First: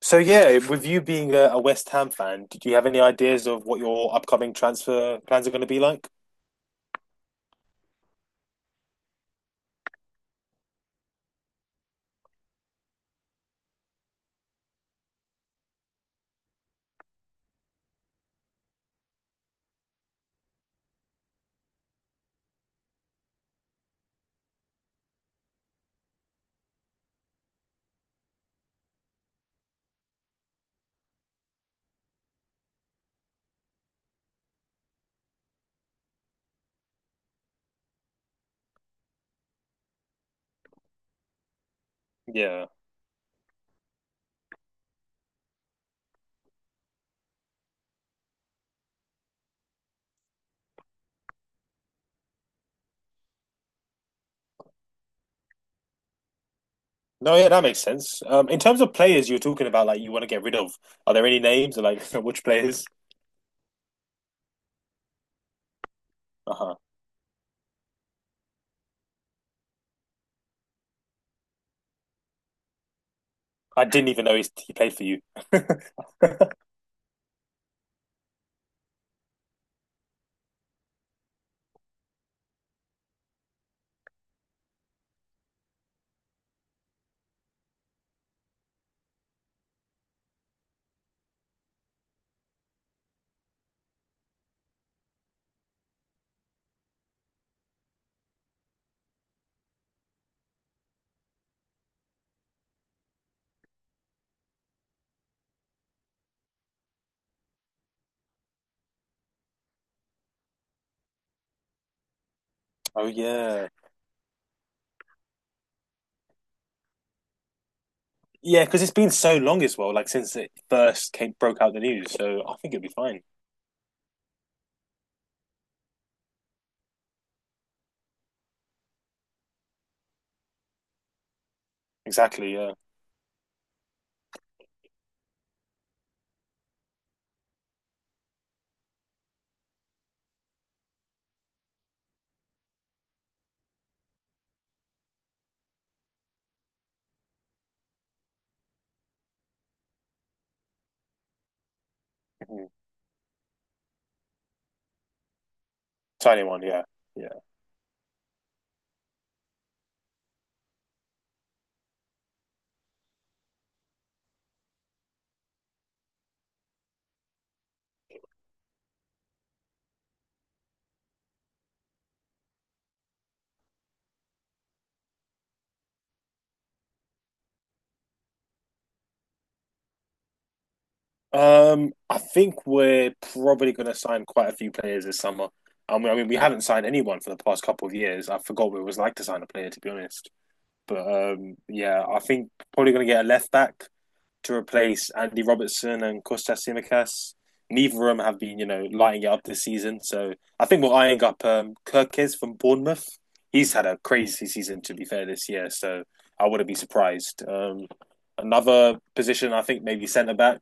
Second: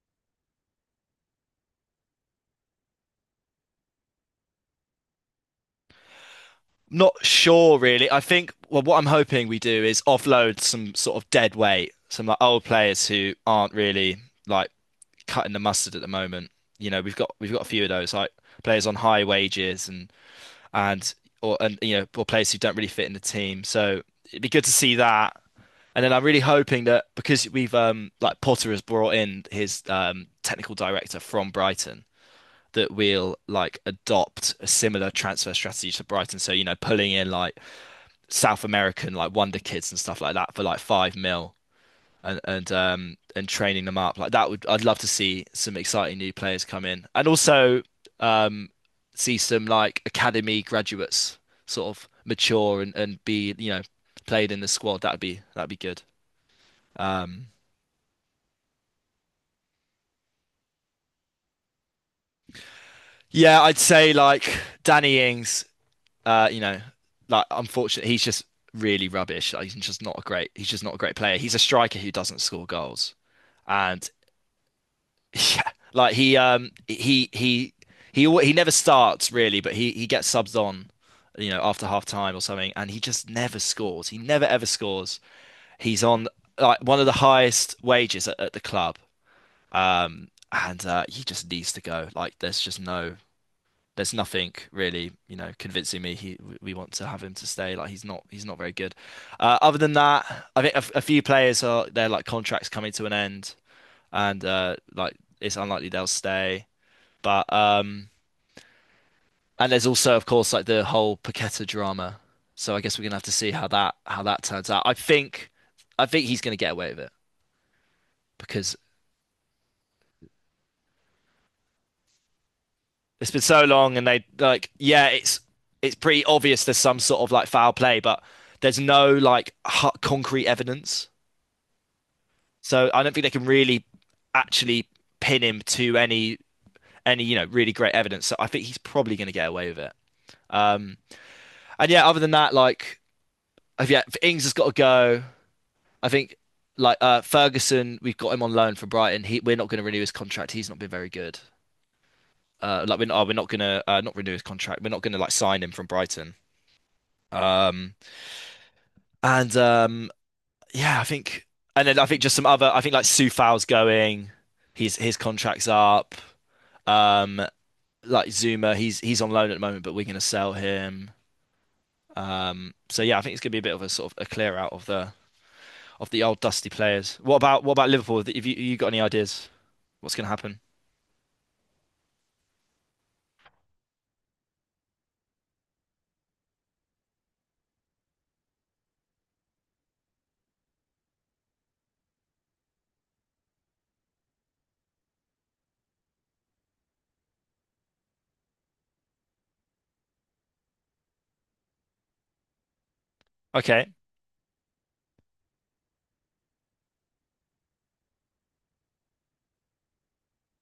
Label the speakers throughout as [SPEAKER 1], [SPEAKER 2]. [SPEAKER 1] So yeah, with you being a West Ham fan, did you have any ideas of what your upcoming transfer plans are going to be like?
[SPEAKER 2] Not sure, really. What I'm hoping we do is offload some sort of dead weight, some old players who aren't really like cutting the mustard at the moment. You know, we've got a few of those, like players on high wages and or and you know, or players who don't really fit in the team. So it'd be good to see that. And then I'm really hoping that because we've like Potter has brought in his technical director from Brighton, that we'll adopt a similar transfer strategy to Brighton. So, pulling in like South American wonder kids and stuff like that for like five mil and
[SPEAKER 1] Yeah.
[SPEAKER 2] and um and training them up like that would I'd love to see some exciting new players come in. And also um see some like academy graduates sort of mature and be, you know, played in the squad. That'd be good.
[SPEAKER 1] No,
[SPEAKER 2] um
[SPEAKER 1] yeah, that makes sense. In terms of players you're talking about, like you want to get rid of, are there any names or like which players?
[SPEAKER 2] yeah, I'd say like Danny Ings, uh you
[SPEAKER 1] Uh-huh.
[SPEAKER 2] know unfortunately he's just really rubbish. Like, he's just not a great player. He's a striker who doesn't score goals.
[SPEAKER 1] I didn't
[SPEAKER 2] and
[SPEAKER 1] even know he played for you.
[SPEAKER 2] Yeah, like he never starts really, but he gets subs on, you know, after half time or something, and he just never scores. He never ever scores. He's on like one of the highest wages at the club, and he just needs to go. Like there's just no, there's nothing really, you know, convincing me he we want to have him to stay. Like he's not very good. Other than that, I think a few players are, their like contracts coming to an end, and it's unlikely they'll stay. But and there's also, of course, like the whole Paqueta drama. So I guess we're
[SPEAKER 1] Oh
[SPEAKER 2] gonna have to see how
[SPEAKER 1] yeah,
[SPEAKER 2] that turns out. I think he's gonna get away with it
[SPEAKER 1] yeah,
[SPEAKER 2] because
[SPEAKER 1] because it's been so long as well, like since it first came broke out the news. So I think it'll be fine.
[SPEAKER 2] it's been so long, and they like yeah, it's pretty obvious there's some sort of like foul play, but there's no concrete evidence.
[SPEAKER 1] Exactly. Yeah.
[SPEAKER 2] So I don't think they can really actually pin him to any you know really great evidence. So I think he's probably gonna get away with it. Um, and yeah, other than that, if Ings has got to go. I think Ferguson, we've got him on loan for Brighton. We're not going to renew his contract. He's not been very good.
[SPEAKER 1] Mhm.
[SPEAKER 2] We're not going to not renew his contract. We're not going to like sign him from Brighton.
[SPEAKER 1] Tiny one. Yeah. Yeah.
[SPEAKER 2] Um, and yeah, I think, and then I think just some other. I think like Sufao's going. His contract's up. Um, like Zuma, he's on loan at the moment, but we're going to sell him. So yeah, I think it's going to be a bit of a sort of a clear out of the old dusty players. What about Liverpool? Have you got any ideas? What's going to happen?
[SPEAKER 1] I think we're probably going to sign quite a few players this summer. I mean, we haven't signed anyone for the past couple of years. I forgot what it was like to sign a player, to be honest. But yeah, I think probably going to get a left back to replace Andy Robertson and Kostas Simikas. Neither of them have been, you know, lighting it up this season. So I think we're eyeing up Kirk from Bournemouth. He's had
[SPEAKER 2] Okay.
[SPEAKER 1] a crazy season, to be fair, this year. So I wouldn't be surprised. Another position, I think, maybe centre back,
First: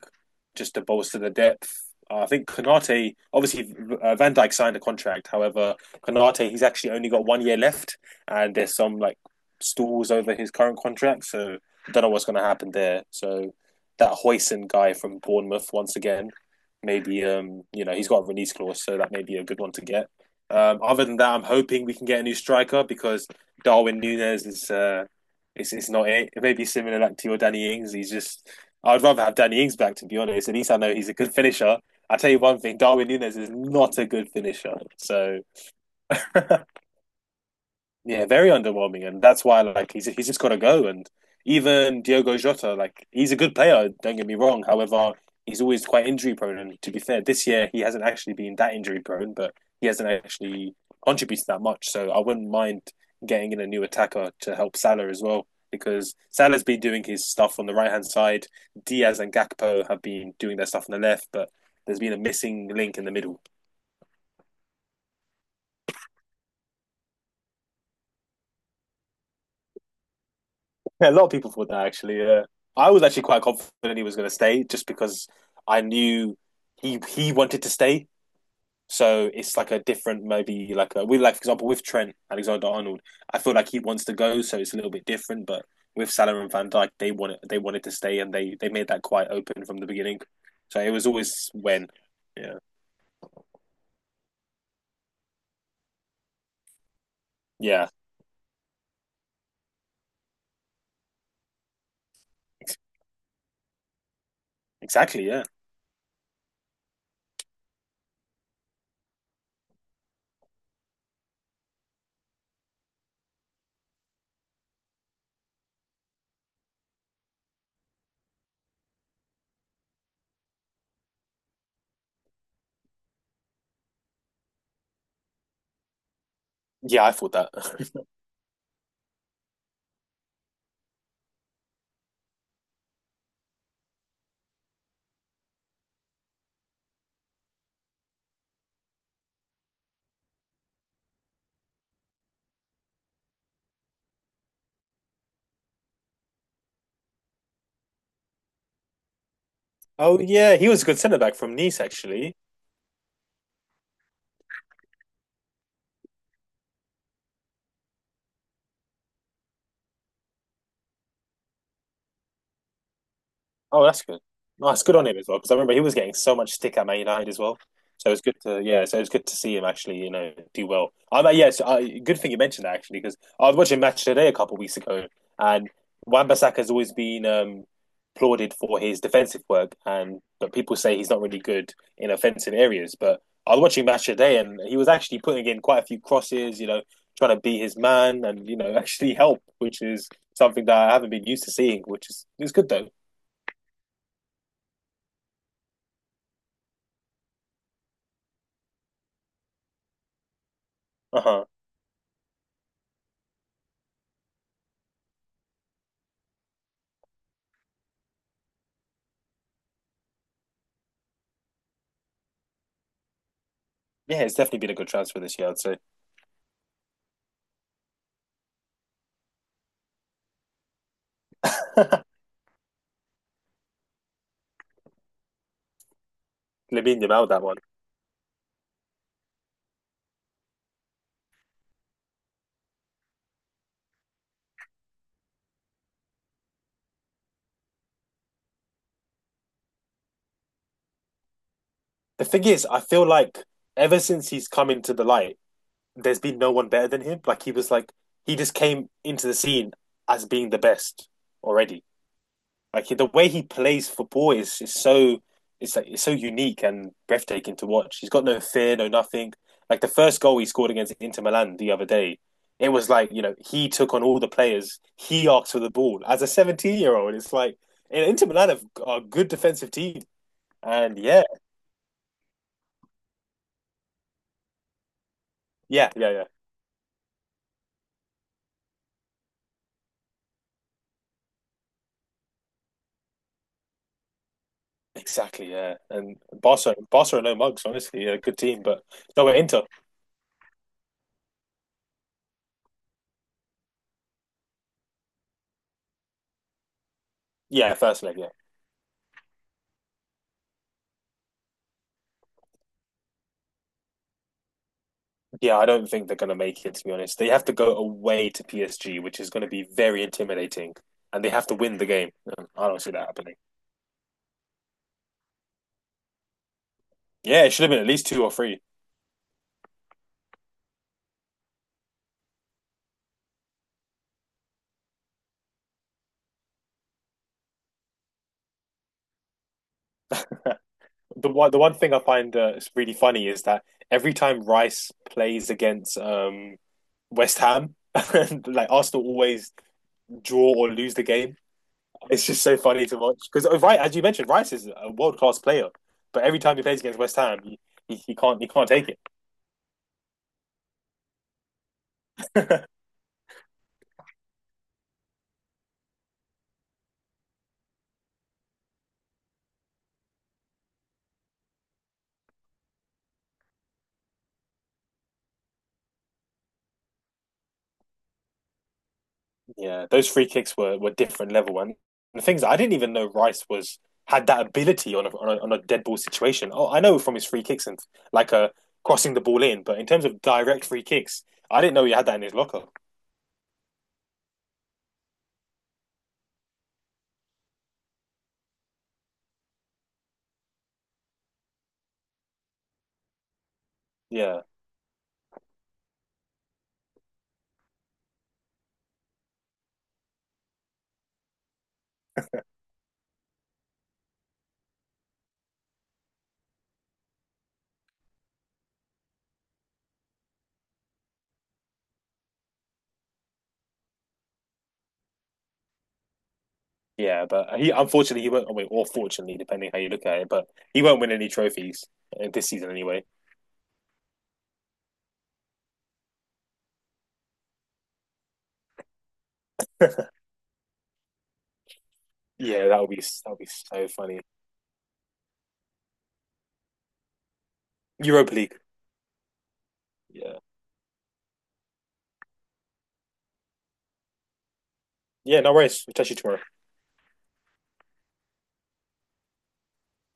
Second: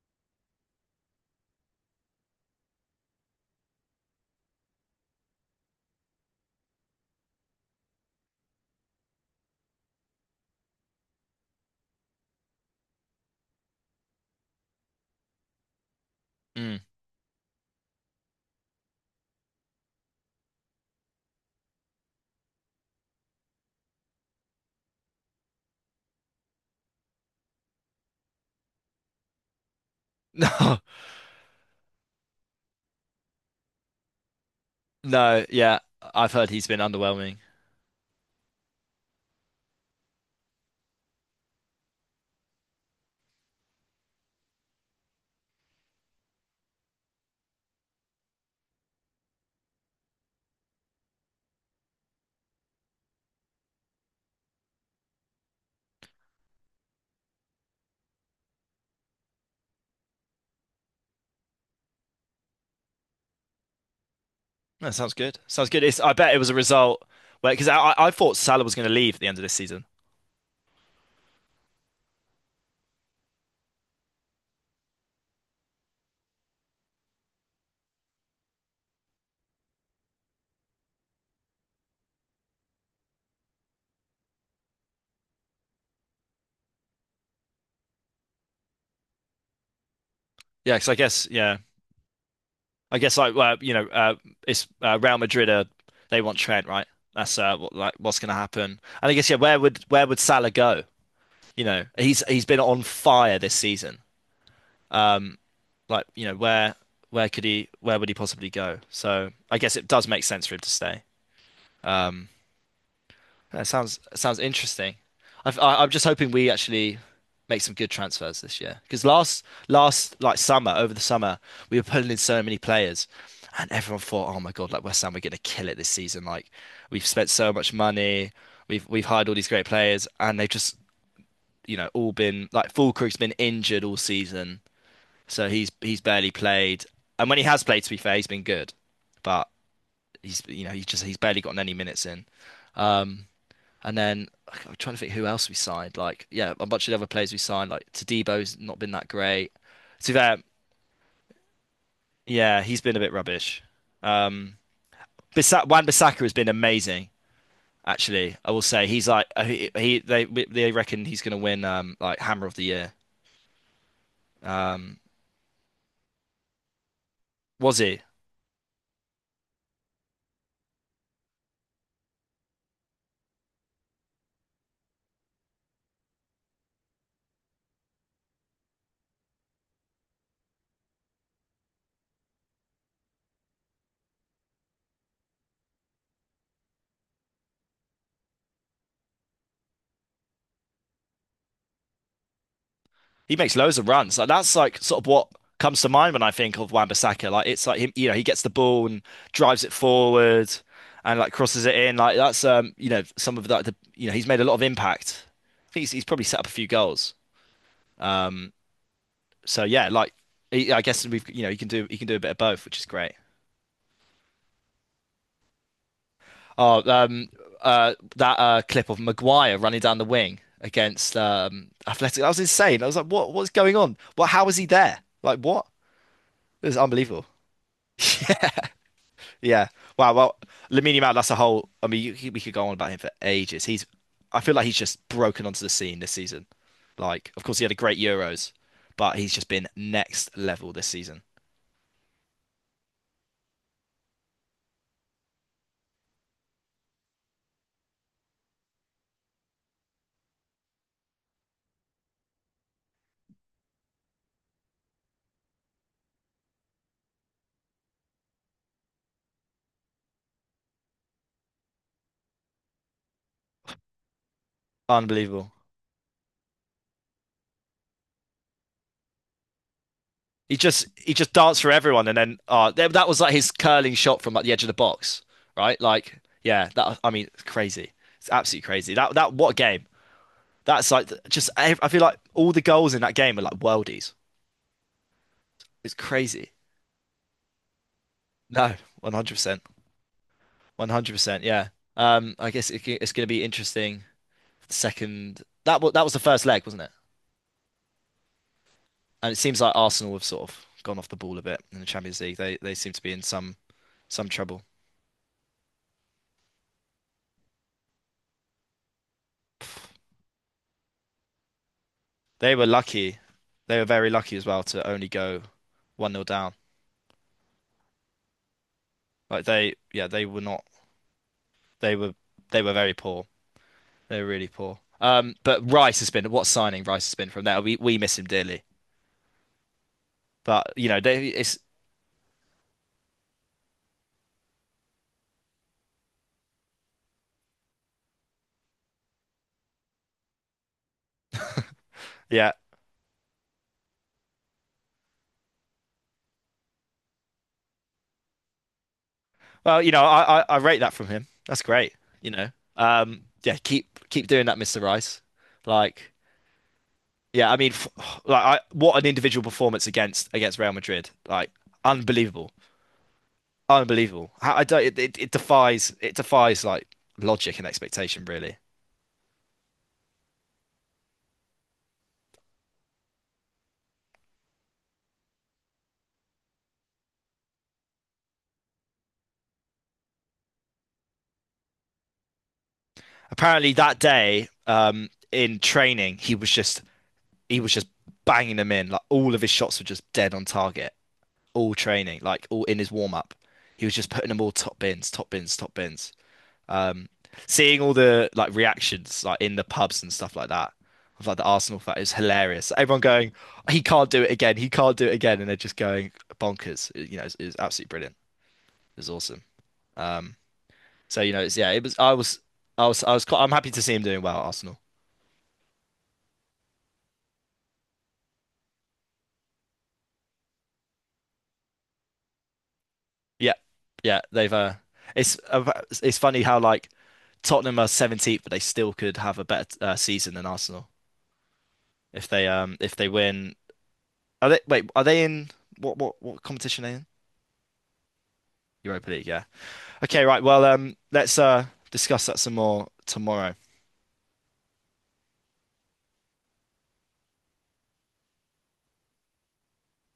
[SPEAKER 1] just to bolster the depth. I think Konate, obviously, Van Dijk signed a contract. However, Konate, he's actually only got 1 year left, and there's some like stalls over his current contract. So I don't know what's going to happen there. So that Hoyson guy from Bournemouth once again.
[SPEAKER 2] Mm.
[SPEAKER 1] Maybe you know he's got a release clause, so that may be a good one to get. Other than that, I'm hoping we can get a new striker because Darwin Nunes is is not it. It may be similar like to your Danny Ings. He's just. I'd rather have Danny Ings back to be honest. At least I
[SPEAKER 2] No,
[SPEAKER 1] know he's a good finisher. I tell you one thing, Darwin Nunes is not a good finisher. So
[SPEAKER 2] no, yeah. I've heard he's been underwhelming.
[SPEAKER 1] Yeah, very underwhelming, and that's why like he's just got to go. And even Diogo Jota, like he's a good player. Don't get me wrong. However, he's always quite injury prone. And to be fair, this year he hasn't actually been that injury prone, but he hasn't actually contributed that much. So I wouldn't mind getting in a new attacker to help Salah as well, because Salah's been doing his stuff on the right hand side. Diaz and Gakpo have been doing their stuff on the left, but there's been a missing link in the middle.
[SPEAKER 2] That sounds good. Sounds good. It's, I bet it was a result where, because I thought Salah was going to leave at the end of this season.
[SPEAKER 1] Yeah, a lot of people thought that actually. Yeah, I was actually quite confident he was going to stay just because I knew he wanted to stay. So it's like a different, maybe like a, we like for example with Trent Alexander Arnold, I feel like he wants to go, so it's a little bit different. But with Salah and Van Dijk, they wanted to stay, and they made that quite open from the beginning.
[SPEAKER 2] Yeah,
[SPEAKER 1] So
[SPEAKER 2] because
[SPEAKER 1] it
[SPEAKER 2] I
[SPEAKER 1] was
[SPEAKER 2] guess
[SPEAKER 1] always
[SPEAKER 2] yeah,
[SPEAKER 1] when, yeah,
[SPEAKER 2] I guess like well, you know, it's Real Madrid. They want Trent, right? That's
[SPEAKER 1] yeah,
[SPEAKER 2] what's going to happen. And I guess, yeah, where would Salah go? You know, he's been on fire this season.
[SPEAKER 1] exactly,
[SPEAKER 2] Um,
[SPEAKER 1] yeah,
[SPEAKER 2] like you know, where where would he possibly go? So I guess it does make sense for him to stay. Um. That sounds interesting. I'm just hoping we actually make some good transfers this year, because last last like summer over the summer we were pulling in so many players, and everyone thought, oh my God, like West Ham, we're gonna kill it this season. Like
[SPEAKER 1] yeah.
[SPEAKER 2] we've
[SPEAKER 1] I
[SPEAKER 2] spent
[SPEAKER 1] thought that.
[SPEAKER 2] so much money, we've hired all these great players, and they've just, you know, all been like Fulkrug's been injured all season, so he's barely played, and when he has played, to be fair, he's been good, but he's you know he's just he's barely gotten any minutes in. Um, I'm trying to think who else we signed. Like, yeah, a bunch of the other players we signed. Like Tadebo's not been that great. To
[SPEAKER 1] Oh
[SPEAKER 2] that,
[SPEAKER 1] yeah, he was a good centre back from Nice actually.
[SPEAKER 2] yeah, he's been a bit rubbish. Um, Bisa Wan-Bissaka has been amazing. Actually, I will say he's like he they reckon he's going to win like Hammer of the Year.
[SPEAKER 1] Oh, that's good. Nice, good
[SPEAKER 2] Um,
[SPEAKER 1] on him as well. Because I remember he was getting so much stick at Man United as well.
[SPEAKER 2] was he?
[SPEAKER 1] So it's good to yeah. So it's good to see him actually, you know, do well. I mean, yes, I, good thing you mentioned that actually because I was watching Match Today a couple of weeks ago, and Wan-Bissaka has always been applauded for his defensive work, and but people say he's not really good in offensive areas. But I was watching Match Today, and he was actually putting in quite a few crosses, you know, trying to be his man and you know actually help, which is something that I haven't been used to seeing, which is it's good though.
[SPEAKER 2] He makes loads of runs. Like that's like sort of what comes to mind when I think of Wan-Bissaka. Like it's like him, you know, he gets the ball and drives it forward and
[SPEAKER 1] Uh
[SPEAKER 2] like
[SPEAKER 1] huh.
[SPEAKER 2] crosses it in. Like that's you know, some of that the, you know, he's made a lot of impact. He's probably set up a few goals. Um, yeah, like I guess we've, you know, he can do a bit of both, which is great.
[SPEAKER 1] Yeah, it's definitely been a good transfer this year, I'd say.
[SPEAKER 2] Oh, um, that clip of Maguire running down the wing against Athletic. That was insane. I was like, what, what's going on? What how is he there? Like what? It was
[SPEAKER 1] Lamine
[SPEAKER 2] unbelievable.
[SPEAKER 1] Yamal, that one.
[SPEAKER 2] Yeah. Wow. Well, Lamine Yamal, that's a whole. We could go on about him for ages. He's. I feel like he's just broken onto the scene this season. Like, of course, he had a great Euros, but he's just been next level this season.
[SPEAKER 1] The thing is, I feel like ever since he's come into the light, there's been no one better than him. Like he was like he just came into the scene as being the best already. Like the way he plays football is so it's so unique and breathtaking to watch. He's got no fear, no nothing. Like the first goal he scored against Inter Milan the other day, it was like you know he took on all the players. He asked
[SPEAKER 2] Unbelievable.
[SPEAKER 1] for the ball as a 17-year-old. It's like and Inter Milan have, are a good defensive team, and
[SPEAKER 2] He
[SPEAKER 1] yeah,
[SPEAKER 2] just danced for everyone, and then that was like his curling shot from like the edge of the box, right?
[SPEAKER 1] yeah, yeah,
[SPEAKER 2] Like,
[SPEAKER 1] yeah,
[SPEAKER 2] yeah. That I mean, it's crazy. It's absolutely crazy. That that What a game. That's like just. I feel like all the goals in that game are like worldies.
[SPEAKER 1] exactly, yeah.
[SPEAKER 2] It's
[SPEAKER 1] And
[SPEAKER 2] crazy.
[SPEAKER 1] Barca are no mugs, honestly. A good team,
[SPEAKER 2] No,
[SPEAKER 1] but
[SPEAKER 2] one
[SPEAKER 1] no,
[SPEAKER 2] hundred
[SPEAKER 1] we're
[SPEAKER 2] percent.
[SPEAKER 1] Inter.
[SPEAKER 2] 100%, yeah. I guess it's going to be interesting. Second, that was the first leg, wasn't it?
[SPEAKER 1] Yeah, first leg, yeah.
[SPEAKER 2] And it seems like Arsenal have sort of gone off the ball a bit in the Champions League. They seem to be in some trouble.
[SPEAKER 1] Yeah, I don't think they're going to make it, to be honest. They have to go away to PSG, which is going to be very intimidating, and they have to win the game.
[SPEAKER 2] They were
[SPEAKER 1] I don't see that
[SPEAKER 2] lucky.
[SPEAKER 1] happening.
[SPEAKER 2] They were very lucky as well to only go one nil down.
[SPEAKER 1] Yeah, it should have been at least two or three.
[SPEAKER 2] Like they, yeah, they were not. They were they were very poor. They were really poor. But Rice has been, what, signing Rice has been from there. We miss him dearly. But you know, they
[SPEAKER 1] The one,
[SPEAKER 2] it's
[SPEAKER 1] the one thing I find is really funny is that every time Rice plays against West Ham, like Arsenal always draw or lose the game. It's just
[SPEAKER 2] yeah.
[SPEAKER 1] so funny to watch because, right, as you mentioned, Rice is a world class player, but every time he plays against West Ham, he can't take it.
[SPEAKER 2] Well, you know, I rate that from him. That's great. You know, yeah, keep doing that, Mr. Rice. Like, yeah, I mean, f what an individual performance against Real Madrid. Like, unbelievable, unbelievable. How- I don't. It defies, it defies like logic and expectation, really.
[SPEAKER 1] Yeah, those free kicks were different level, and the things I didn't even know Rice was had that ability on a dead ball situation. Oh, I know from his free kicks and like a crossing the ball in, but in terms of direct free kicks, I didn't know he had that in his locker.
[SPEAKER 2] Apparently, that day, in training, he was just banging them in. Like, all of his shots were just dead on target. All training, like all in his warm up, he was just putting them
[SPEAKER 1] Yeah,
[SPEAKER 2] all top bins, top bins, top bins. Um, Seeing all the like reactions like in the pubs and stuff like that of like the Arsenal fan is hilarious. Everyone going, he can't do it again, and they're just going bonkers. It's absolutely brilliant. It's awesome. Um, so you know, it's yeah, it was I was I was I was quite, I'm happy to see him doing well at Arsenal.
[SPEAKER 1] yeah, but he unfortunately he won't. I mean, or fortunately, depending how you look at it, but he won't win any trophies this season anyway.
[SPEAKER 2] Yeah, yeah, they've it's uh, it's funny how like Tottenham are 17th, but they still could have a better season than Arsenal
[SPEAKER 1] Yeah, that would
[SPEAKER 2] if
[SPEAKER 1] be
[SPEAKER 2] they
[SPEAKER 1] that would be
[SPEAKER 2] win.
[SPEAKER 1] so funny.
[SPEAKER 2] Are they, wait? Are they in what competition are they in?
[SPEAKER 1] Europa League.
[SPEAKER 2] Europa League, yeah. Okay,
[SPEAKER 1] Yeah,
[SPEAKER 2] right. Well, let's discuss that some more tomorrow.
[SPEAKER 1] yeah, no worries. We'll touch you tomorrow.